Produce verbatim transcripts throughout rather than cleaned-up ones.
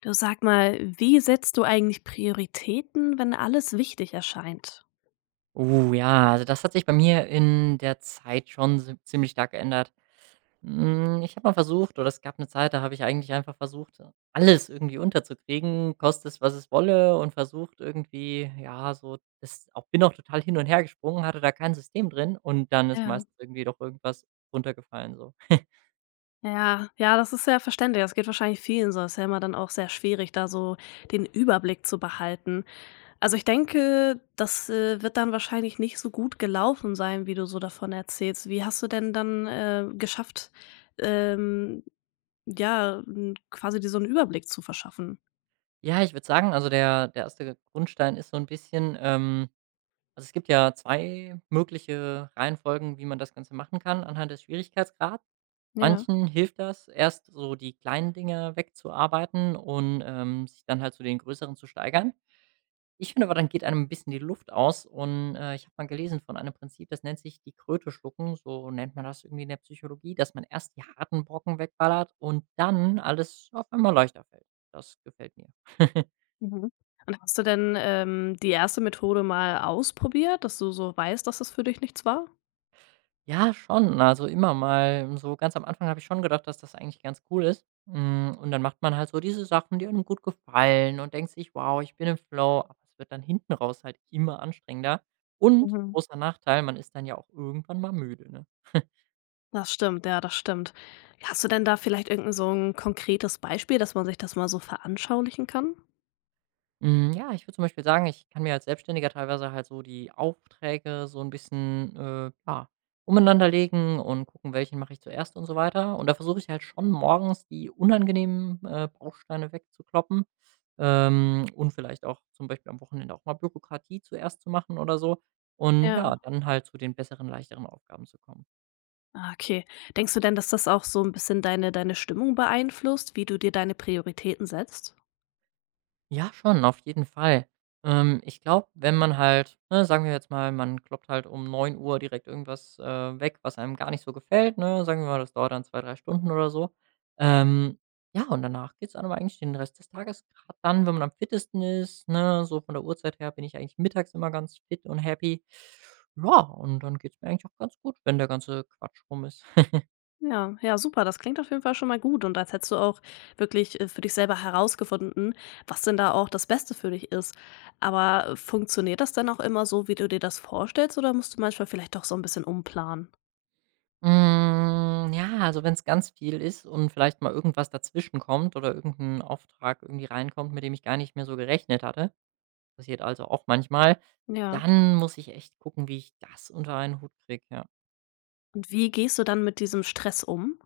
Du sag mal, wie setzt du eigentlich Prioritäten, wenn alles wichtig erscheint? Oh ja, also das hat sich bei mir in der Zeit schon si ziemlich stark geändert. Hm, ich habe mal versucht oder es gab eine Zeit, da habe ich eigentlich einfach versucht, alles irgendwie unterzukriegen, koste es, was es wolle und versucht irgendwie, ja, so das auch bin auch total hin und her gesprungen, hatte da kein System drin und dann ist Ja. meistens irgendwie doch irgendwas runtergefallen so. Ja, ja, das ist sehr verständlich. Das geht wahrscheinlich vielen so. es Ist ja immer dann auch sehr schwierig, da so den Überblick zu behalten. Also, ich denke, das, äh, wird dann wahrscheinlich nicht so gut gelaufen sein, wie du so davon erzählst. Wie hast du denn dann, äh, geschafft, ähm, ja, hm, quasi dir so 'n Überblick zu verschaffen? Ja, ich würde sagen, also der der erste Grundstein ist so ein bisschen, ähm also es gibt ja zwei mögliche Reihenfolgen, wie man das Ganze machen kann anhand des Schwierigkeitsgrads. Ja. Manchen hilft das, erst so die kleinen Dinge wegzuarbeiten und, ähm, sich dann halt zu den größeren zu steigern. Ich finde aber, dann geht einem ein bisschen die Luft aus und, äh, ich habe mal gelesen von einem Prinzip, das nennt sich die Kröte schlucken, so nennt man das irgendwie in der Psychologie, dass man erst die harten Brocken wegballert und dann alles auf einmal leichter fällt. Das gefällt mir. Mhm. Und hast du denn, ähm, die erste Methode mal ausprobiert, dass du so weißt, dass das für dich nichts war? Ja, schon. Also, immer mal so ganz am Anfang habe ich schon gedacht, dass das eigentlich ganz cool ist. Hm, und dann macht man halt so diese Sachen, die einem gut gefallen und denkt sich: „Wow, ich bin im Flow“, aber es wird dann hinten raus halt immer anstrengender und Mhm. großer Nachteil, man ist dann ja auch irgendwann mal müde, ne? Das stimmt, ja, das stimmt. Hast du denn da vielleicht irgend so ein konkretes Beispiel, dass man sich das mal so veranschaulichen kann? Hm, ja, ich würde zum Beispiel sagen, ich kann mir als Selbstständiger teilweise halt so die Aufträge so ein bisschen, äh, ja, umeinander legen und gucken, welchen mache ich zuerst und so weiter. Und da versuche ich halt schon morgens die unangenehmen, äh, Bausteine wegzukloppen, ähm, und vielleicht auch zum Beispiel am Wochenende auch mal Bürokratie zuerst zu machen oder so und Ja. ja, dann halt zu den besseren, leichteren Aufgaben zu kommen. Ah, okay. Denkst du denn, dass das auch so ein bisschen deine deine Stimmung beeinflusst, wie du dir deine Prioritäten setzt? Ja, schon, auf jeden Fall. Ähm, ich glaube, wenn man halt, ne, sagen wir jetzt mal, man kloppt halt um neun Uhr direkt irgendwas, äh, weg, was einem gar nicht so gefällt, ne? Sagen wir mal, das dauert dann zwei drei Stunden oder so. Ähm, ja, und danach geht's einem eigentlich den Rest des Tages grad dann, wenn man am fittesten ist, ne, so von der Uhrzeit her bin ich eigentlich mittags immer ganz fit und happy. Ja, und dann geht's mir eigentlich auch ganz gut, wenn der ganze Quatsch rum ist. Ja, ja, super. Das klingt auf jeden Fall schon mal gut und als hättest du auch wirklich, äh, für dich selber herausgefunden, was denn da auch das Beste für dich ist. Aber äh, funktioniert das dann auch immer so, wie du dir das vorstellst, oder musst du manchmal vielleicht doch so ein bisschen umplanen? Hm, ja, also wenn es ganz viel ist und vielleicht mal irgendwas dazwischen kommt oder irgendein Auftrag irgendwie reinkommt, mit dem ich gar nicht mehr so gerechnet hatte, passiert also auch manchmal, Ja. dann muss ich echt gucken, wie ich das unter einen Hut kriege, ja. Und wie gehst du dann mit diesem Stress um?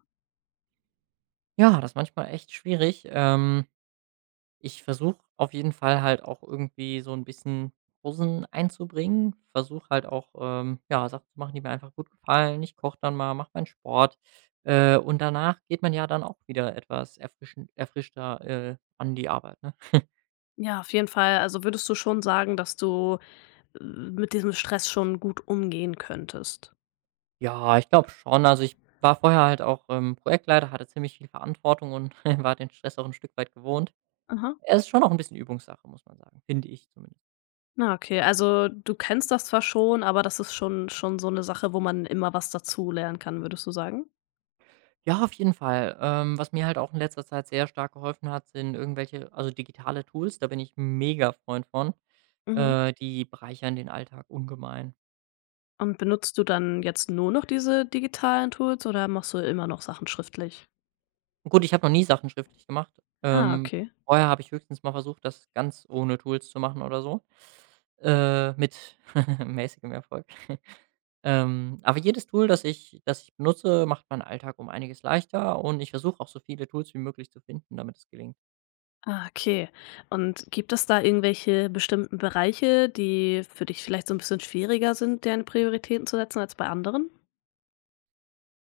Ja, das ist manchmal echt schwierig. ähm Ich versuche auf jeden Fall halt auch irgendwie so ein bisschen Rosen einzubringen, versuche halt auch, ähm, ja, Sachen zu machen, die mir einfach gut gefallen. Ich koche dann mal, mache meinen Sport, äh, und danach geht man ja dann auch wieder etwas erfrischen erfrischter, äh, an die Arbeit, ne? Ja, auf jeden Fall. Also, würdest du schon sagen, dass du, äh, mit diesem Stress schon gut umgehen könntest? Ja, ich glaube schon. Also, ich war vorher halt auch, ähm, Projektleiter, hatte ziemlich viel Verantwortung und war den Stress auch ein Stück weit gewohnt. Aha. Es ist schon auch ein bisschen Übungssache, muss man sagen, finde ich zumindest. Na, okay. Also, du kennst das zwar schon, aber das ist schon schon so eine Sache, wo man immer was dazu lernen kann, würdest du sagen? Ja, auf jeden Fall. Ähm, was mir halt auch in letzter Zeit sehr stark geholfen hat, sind irgendwelche also, digitale Tools, da bin ich mega Freund von. Mhm. Äh, die bereichern den Alltag ungemein. Und benutzt du dann jetzt nur noch diese digitalen Tools oder machst du immer noch Sachen schriftlich? Gut, ich habe noch nie Sachen schriftlich gemacht. Ah, Ähm, okay. Vorher habe ich höchstens mal versucht, das ganz ohne Tools zu machen oder so, äh, mit mäßigem Erfolg. Ähm, aber jedes Tool, das ich das ich benutze, macht meinen Alltag um einiges leichter und ich versuche auch so viele Tools wie möglich zu finden, damit es gelingt. Ah, okay. Und gibt es da irgendwelche bestimmten Bereiche, die für dich vielleicht so ein bisschen schwieriger sind, deren Prioritäten zu setzen als bei anderen?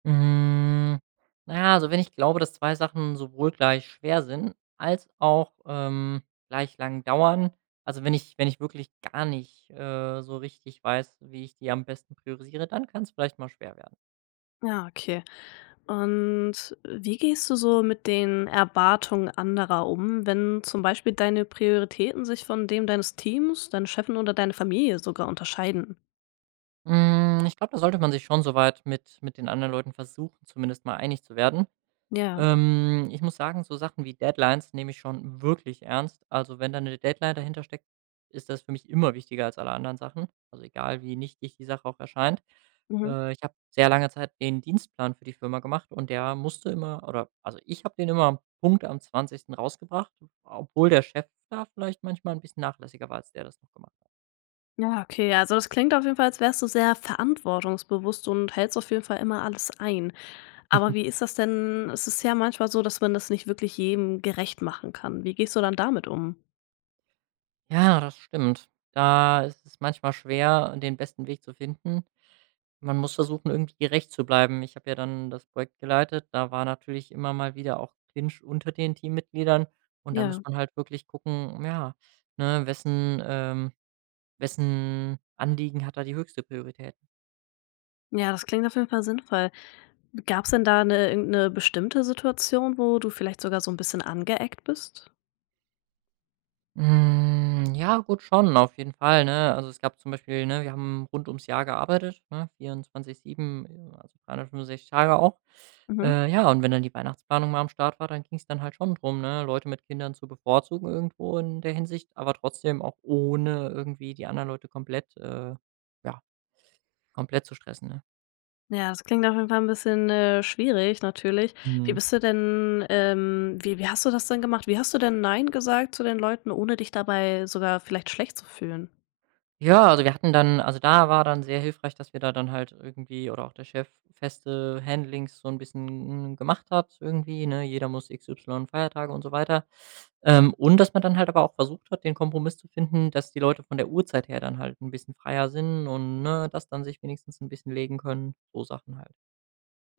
Hm, na ja, also wenn ich glaube, dass zwei Sachen sowohl gleich schwer sind als auch, ähm, gleich lang dauern, also wenn ich wenn ich wirklich gar nicht, äh, so richtig weiß, wie ich die am besten priorisiere, dann kann es vielleicht mal schwer werden. Ja, okay. Und wie gehst du so mit den Erwartungen anderer um, wenn zum Beispiel deine Prioritäten sich von dem deines Teams, deinen Chefen oder deine Familie sogar unterscheiden? Hm, ich glaube, da sollte man sich schon so weit mit mit den anderen Leuten versuchen, zumindest mal einig zu werden. Ja. Ähm, ich muss sagen, so Sachen wie Deadlines nehme ich schon wirklich ernst. Also, wenn da eine Deadline dahinter steckt, ist das für mich immer wichtiger als alle anderen Sachen. Also, egal wie nichtig die Sache auch erscheint. Mhm. Äh, ich habe sehr lange Zeit den Dienstplan für die Firma gemacht und der musste immer oder also, ich habe den immer am Punkt am zwanzigsten rausgebracht, obwohl der Chef da vielleicht manchmal ein bisschen nachlässiger war, als der das noch gemacht hat. Ja, okay. Also das klingt auf jeden Fall, als wärst du sehr verantwortungsbewusst und hältst auf jeden Fall immer alles ein. Aber wie ist das denn? Es ist ja manchmal so, dass man das nicht wirklich jedem gerecht machen kann. Wie gehst du dann damit um? Ja, das stimmt. Da ist es manchmal schwer, den besten Weg zu finden. Man muss versuchen, irgendwie gerecht zu bleiben. Ich habe ja dann das Projekt geleitet, da war natürlich immer mal wieder auch Clinch unter den Teammitgliedern und dann muss Ja. man halt wirklich gucken, ja, ne, wessen ähm, wessen Anliegen hat da die höchste Priorität. Ja, das klingt auf jeden Fall sinnvoll. Gab es denn da eine irgendeine bestimmte Situation, wo du vielleicht sogar so ein bisschen angeeckt bist? Hm, ja, gut schon, auf jeden Fall, ne? Also, es gab zum Beispiel ne, wir haben rund ums Jahr gearbeitet, ne, vierundzwanzig sieben äh, also dreihundertfünfundsechzig Tage auch. Mhm. Äh, ja, und wenn dann die Weihnachtsplanung mal am Start war, dann ging es dann halt schon drum, ne, Leute mit Kindern zu bevorzugen irgendwo in der Hinsicht, aber trotzdem auch ohne irgendwie die anderen Leute komplett, äh ja, komplett zu stressen, Ja, das klingt auf jeden Fall ein bisschen, äh, schwierig natürlich. Wie ne? bist du denn ähm, wie wie hast du das denn gemacht? Wie hast du denn „Nein“ gesagt zu den Leuten, ohne dich dabei sogar vielleicht schlecht zu fühlen? Ja, also wir hatten dann also da war dann sehr hilfreich, dass wir da dann halt irgendwie oder auch der Chef feste Handlings so ein bisschen gemacht hat irgendwie, ne? Jeder muss X Y Feiertage und so weiter. Ähm, und dass man dann halt aber auch versucht hat, den Kompromiss zu finden, dass die Leute von der Uhrzeit her dann halt ein bisschen freier sind und, ne, das dann sich wenigstens ein bisschen legen können, so Sachen halt.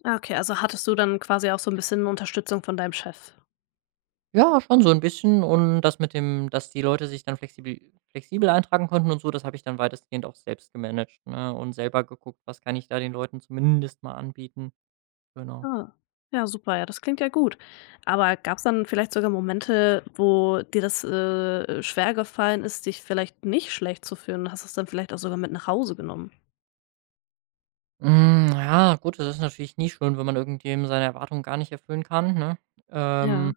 Ah, okay, also hattest du dann quasi auch so ein bisschen Unterstützung von deinem Chef? Ja, schon so 'n bisschen und das mit dem dass die Leute sich dann flexibel flexibel eintragen konnten und so, das habe ich dann weitestgehend auch selbst gemanagt, ne, und selber geguckt, was kann ich da den Leuten zumindest mal anbieten. Genau. Ah, ja, super, ja, das klingt ja gut. Aber gab's dann vielleicht sogar Momente, wo dir das, äh, schwer gefallen ist, dich vielleicht nicht schlecht zu fühlen und hast es dann vielleicht auch sogar mit nach Hause genommen? Hm, ja, gut, das ist natürlich nie schön, wenn man irgendwem seine Erwartungen gar nicht erfüllen kann, ne? Ähm Ja,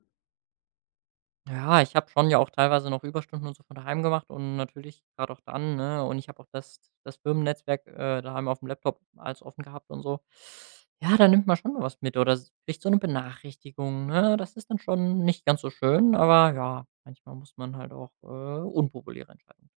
Ja, ich habe schon ja auch teilweise noch Überstunden und so von daheim gemacht und natürlich gerade auch dann, ne? Und ich habe auch das das Firmennetzwerk, äh, daheim auf dem Laptop als offen gehabt und so. Ja, da nimmt man schon mal was mit oder s kriegt so eine Benachrichtigung, ne? Das ist dann schon nicht ganz so schön, aber ja, manchmal muss man halt auch, äh, unpopuläre Entscheidungen.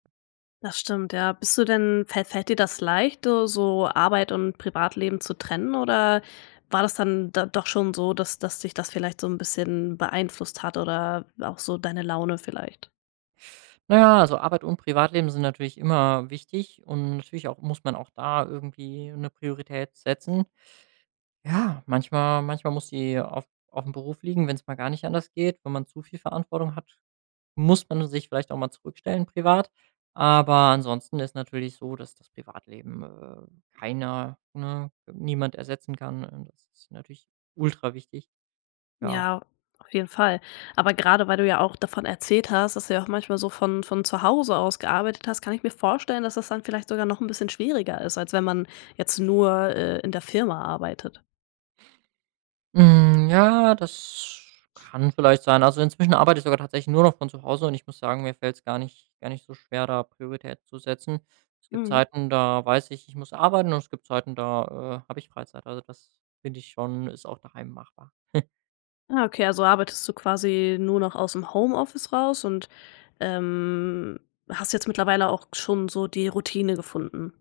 das stimmt, ja. Bist du denn fällt fällt dir das leicht, äh, so Arbeit und Privatleben zu trennen oder war das dann da doch schon so, dass dass dich das vielleicht so ein bisschen beeinflusst hat oder auch so deine Laune vielleicht? Na ja, also Arbeit und Privatleben sind natürlich immer wichtig und natürlich auch muss man auch da irgendwie eine Priorität setzen. Ja, manchmal manchmal muss die auf auf den Beruf liegen, wenn es mal gar nicht anders geht. Wenn man zu viel Verantwortung hat, muss man sich vielleicht auch mal zurückstellen privat. Aber ansonsten ist natürlich so, dass das Privatleben, äh, keiner ne, niemand ersetzen kann. Und das ist natürlich ultra wichtig, ja. Ja, auf jeden Fall. Aber gerade weil du ja auch davon erzählt hast, dass du ja auch manchmal so von von zu Hause aus gearbeitet hast, kann ich mir vorstellen, dass das dann vielleicht sogar noch ein bisschen schwieriger ist, als wenn man jetzt nur, äh, in der Firma arbeitet. Hm, ja, das kann vielleicht sein. Also, inzwischen arbeite ich sogar tatsächlich nur noch von zu Hause und ich muss sagen, mir fällt es gar nicht gar nicht so schwer, da Prioritäten zu setzen. Es gibt Mhm. Zeiten, da weiß ich, ich muss arbeiten und es gibt Zeiten, da, äh, habe ich Freizeit. Also, das finde ich schon ist auch daheim machbar. Ah, okay, also arbeitest du quasi nur noch aus dem Homeoffice raus und, ähm, hast jetzt mittlerweile auch schon so die Routine gefunden?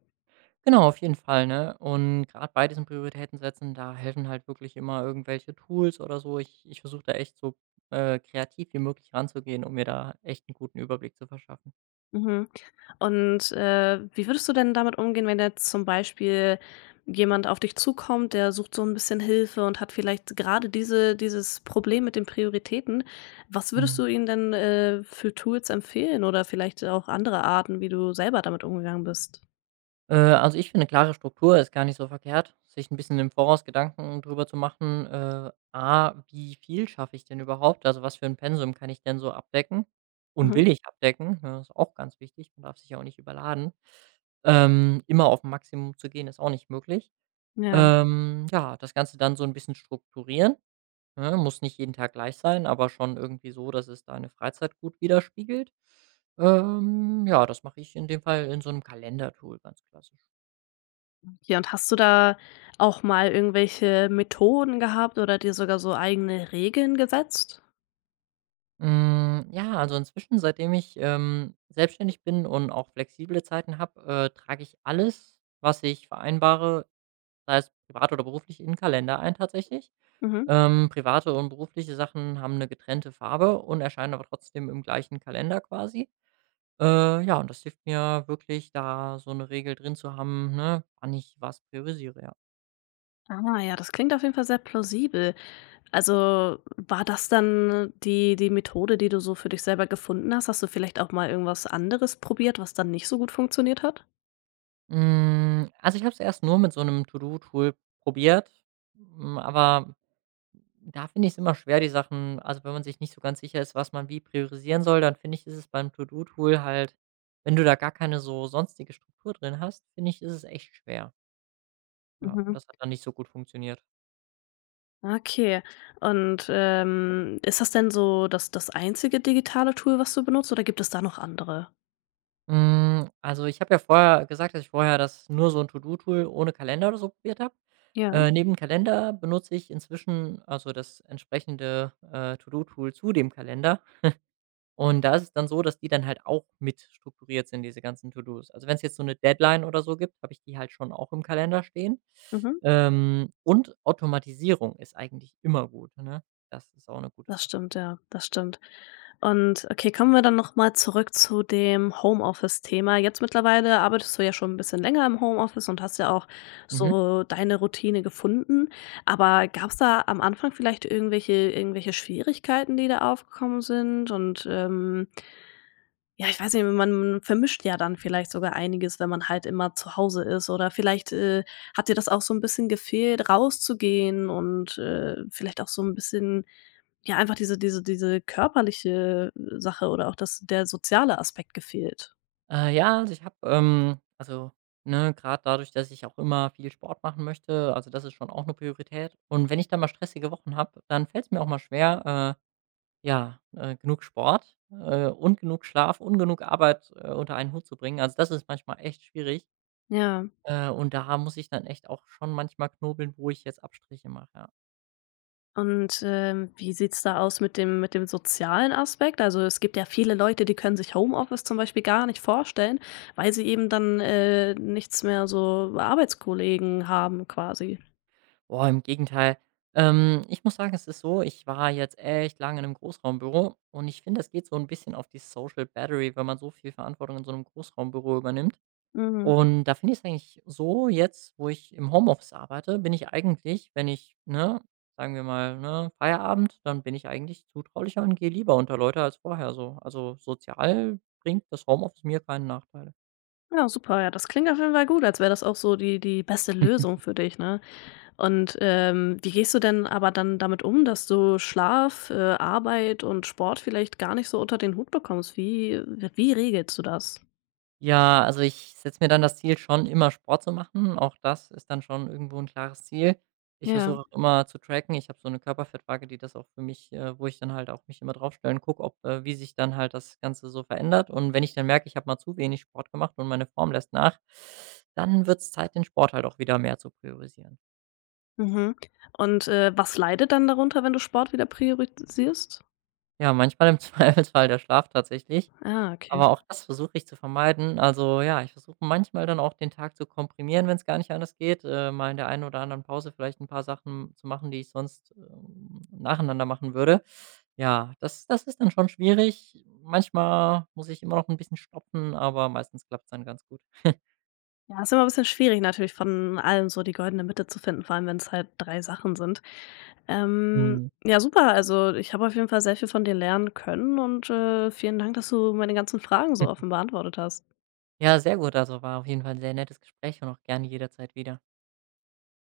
Genau, auf jeden Fall, ne? Und gerade bei diesem Prioritäten setzen, da helfen halt wirklich immer irgendwelche Tools oder so. Ich ich versuche da echt so, äh, kreativ wie möglich ranzugehen, um mir da echt einen guten Überblick zu verschaffen. Mhm. Und, äh, wie würdest du denn damit umgehen, wenn jetzt zum Beispiel jemand auf dich zukommt, der sucht so ein bisschen Hilfe und hat vielleicht gerade diese dieses Problem mit den Prioritäten. Was würdest Mhm. du ihm denn, äh, für Tools empfehlen oder vielleicht auch andere Arten, wie du selber damit umgegangen bist? Äh, also, ich finde, eine klare Struktur ist gar nicht so verkehrt, sich ein bisschen im Voraus Gedanken drüber zu machen, äh, A: Wie viel schaffe ich denn überhaupt? Also, was für ein Pensum kann ich denn so abdecken und Mhm. will ich abdecken? Ja, das ist auch ganz wichtig. Man darf sich ja auch nicht überladen. Ähm, immer auf 'n Maximum zu gehen, ist auch nicht möglich. Ja. Ähm, ja, das Ganze dann so ein bisschen strukturieren, ne? Muss nicht jeden Tag gleich sein, aber schon irgendwie so, dass es deine Freizeit gut widerspiegelt. Ähm, ja, das mache ich in dem Fall in so einem Kalendertool, ganz klassisch. Ja, und hast du da auch mal irgendwelche Methoden gehabt oder dir sogar so eigene Regeln gesetzt? Hm, ja, also inzwischen, seitdem ich, ähm, selbstständig bin und auch flexible Zeiten habe, äh, trage ich alles, was ich vereinbare, sei es privat oder beruflich, in den Kalender ein tatsächlich. Mhm. Ähm, private und berufliche Sachen haben eine getrennte Farbe und erscheinen aber trotzdem im gleichen Kalender quasi. Äh, ja, und das hilft mir wirklich, da so eine Regel drin zu haben, ne, wann ich was priorisiere, ja. Ah, ja, das klingt auf jeden Fall sehr plausibel. Also, war das dann die die Methode, die du so für dich selber gefunden hast? Hast du vielleicht auch mal irgendwas anderes probiert, was dann nicht so gut funktioniert hat? Hm, also, ich habe es erst nur mit so einem To-do-Tool probiert, hm, aber da finde ich es immer schwer, die Sachen also, wenn man sich nicht so ganz sicher ist, was man wie priorisieren soll, dann finde ich, ist es beim To-do-Tool halt wenn du da gar keine so sonstige Struktur drin hast, finde ich, ist es echt schwer. Ja, und Mhm. das hat dann nicht so gut funktioniert. Okay. Und, ähm, ist das denn so das das einzige digitale Tool, was du benutzt, oder gibt es da noch andere? Hm, also, ich habe ja vorher gesagt, dass ich vorher das nur so ein To-do-Tool ohne Kalender oder so probiert habe. Ja. Äh, neben Kalender benutze ich inzwischen also, das entsprechende, äh, To-do-Tool zu dem Kalender. Und da ist es dann so, dass die dann halt auch mit strukturiert sind, diese ganzen To-dos. Also, wenn es jetzt so eine Deadline oder so gibt, habe ich die halt schon auch im Kalender stehen. Mhm. Ähm, und Automatisierung ist eigentlich immer gut, ne? Das ist auch eine gute Das Sache. stimmt, ja, das stimmt. Und okay, kommen wir dann noch mal zurück zu dem Homeoffice-Thema. Jetzt mittlerweile arbeitest du ja schon ein bisschen länger im Homeoffice und hast ja auch Mhm. so deine Routine gefunden. Aber gab es da am Anfang vielleicht irgendwelche irgendwelche Schwierigkeiten, die da aufgekommen sind? Und, ähm ja, ich weiß nicht, man vermischt ja dann vielleicht sogar einiges, wenn man halt immer zu Hause ist oder vielleicht, äh, hat dir das auch so ein bisschen gefehlt, rauszugehen und, äh, vielleicht auch so ein bisschen ja, einfach diese diese diese körperliche äh, Sache oder auch das der soziale Aspekt gefehlt? Äh, ja, also, ich habe, ähm also, ne, grad dadurch, dass ich auch immer viel Sport machen möchte also, das ist schon auch eine Priorität. Und wenn ich dann mal stressige Wochen habe, dann fällt es mir auch mal schwer, äh, ja, äh, genug Sport, äh, und genug Schlaf und genug Arbeit, äh, unter einen Hut zu bringen. Also, das ist manchmal echt schwierig, Ja. äh, und da muss ich dann echt auch schon manchmal knobeln, wo ich jetzt Abstriche mache, ja. Und, ähm, wie sieht's da aus mit dem mit dem sozialen Aspekt? Also, es gibt ja viele Leute, die können sich Homeoffice zum Beispiel gar nicht vorstellen, weil sie eben dann, äh, nichts mehr so Arbeitskollegen haben quasi. Boah, im Gegenteil. Ähm, ich muss sagen, es ist so, ich war jetzt echt lange in einem Großraumbüro und ich finde, das geht so ein bisschen auf die Social Battery, wenn man so viel Verantwortung in so einem Großraumbüro übernimmt. Mhm. Und da finde ich es eigentlich so jetzt, wo ich im Homeoffice arbeite, bin ich eigentlich, wenn ich, ne, sagen wir mal, ne, Feierabend, dann bin ich eigentlich zutraulicher und gehe lieber unter Leute als vorher so. Also sozial bringt das Homeoffice mir keine Nachteile. Ja, super. Ja, das klingt auf jeden Fall gut, als wäre das auch so die die beste Lösung für dich, ne? Und, ähm, wie gehst du denn aber dann damit um, dass du Schlaf, äh, Arbeit und Sport vielleicht gar nicht so unter den Hut bekommst? Wie wie regelst du das? Ja, also ich setze mir dann das Ziel, schon immer Sport zu machen. Auch das ist dann schon irgendwo 'n klares Ziel. Ich Ja. versuche auch immer zu tracken. Ich habe so 'ne Körperfettwaage, die das auch für mich äh, wo ich dann halt auch mich immer draufstelle und gucke, ob äh, wie sich dann halt das Ganze so verändert. Und wenn ich dann merke, ich habe mal zu wenig Sport gemacht und meine Form lässt nach, dann wird's Zeit, den Sport halt auch wieder mehr zu priorisieren. Mhm. Und, äh, was leidet dann darunter, wenn du Sport wieder priorisierst? Ja, manchmal im Zweifelsfall der Schlaf tatsächlich, Ah, okay. aber auch das versuche ich zu vermeiden. Also, ja, ich versuche manchmal dann auch den Tag zu komprimieren, wenn es gar nicht anders geht, äh, mal in der einen oder anderen Pause vielleicht ein paar Sachen zu machen, die ich sonst, ähm, nacheinander machen würde. Ja, das das ist dann schon schwierig. Manchmal muss ich immer noch ein bisschen stoppen, aber meistens klappt's dann ganz gut. Ja, ist immer ein bisschen schwierig natürlich, von allem so die goldene Mitte zu finden, vor allem wenn es halt drei Sachen sind. Ähm, Mhm. ja, super. Also, ich habe auf jeden Fall sehr viel von dir lernen können und, äh, vielen Dank, dass du meine ganzen Fragen so offen beantwortet hast. Ja, sehr gut. Also, war auf jeden Fall 'n sehr nettes Gespräch und auch gerne jederzeit wieder.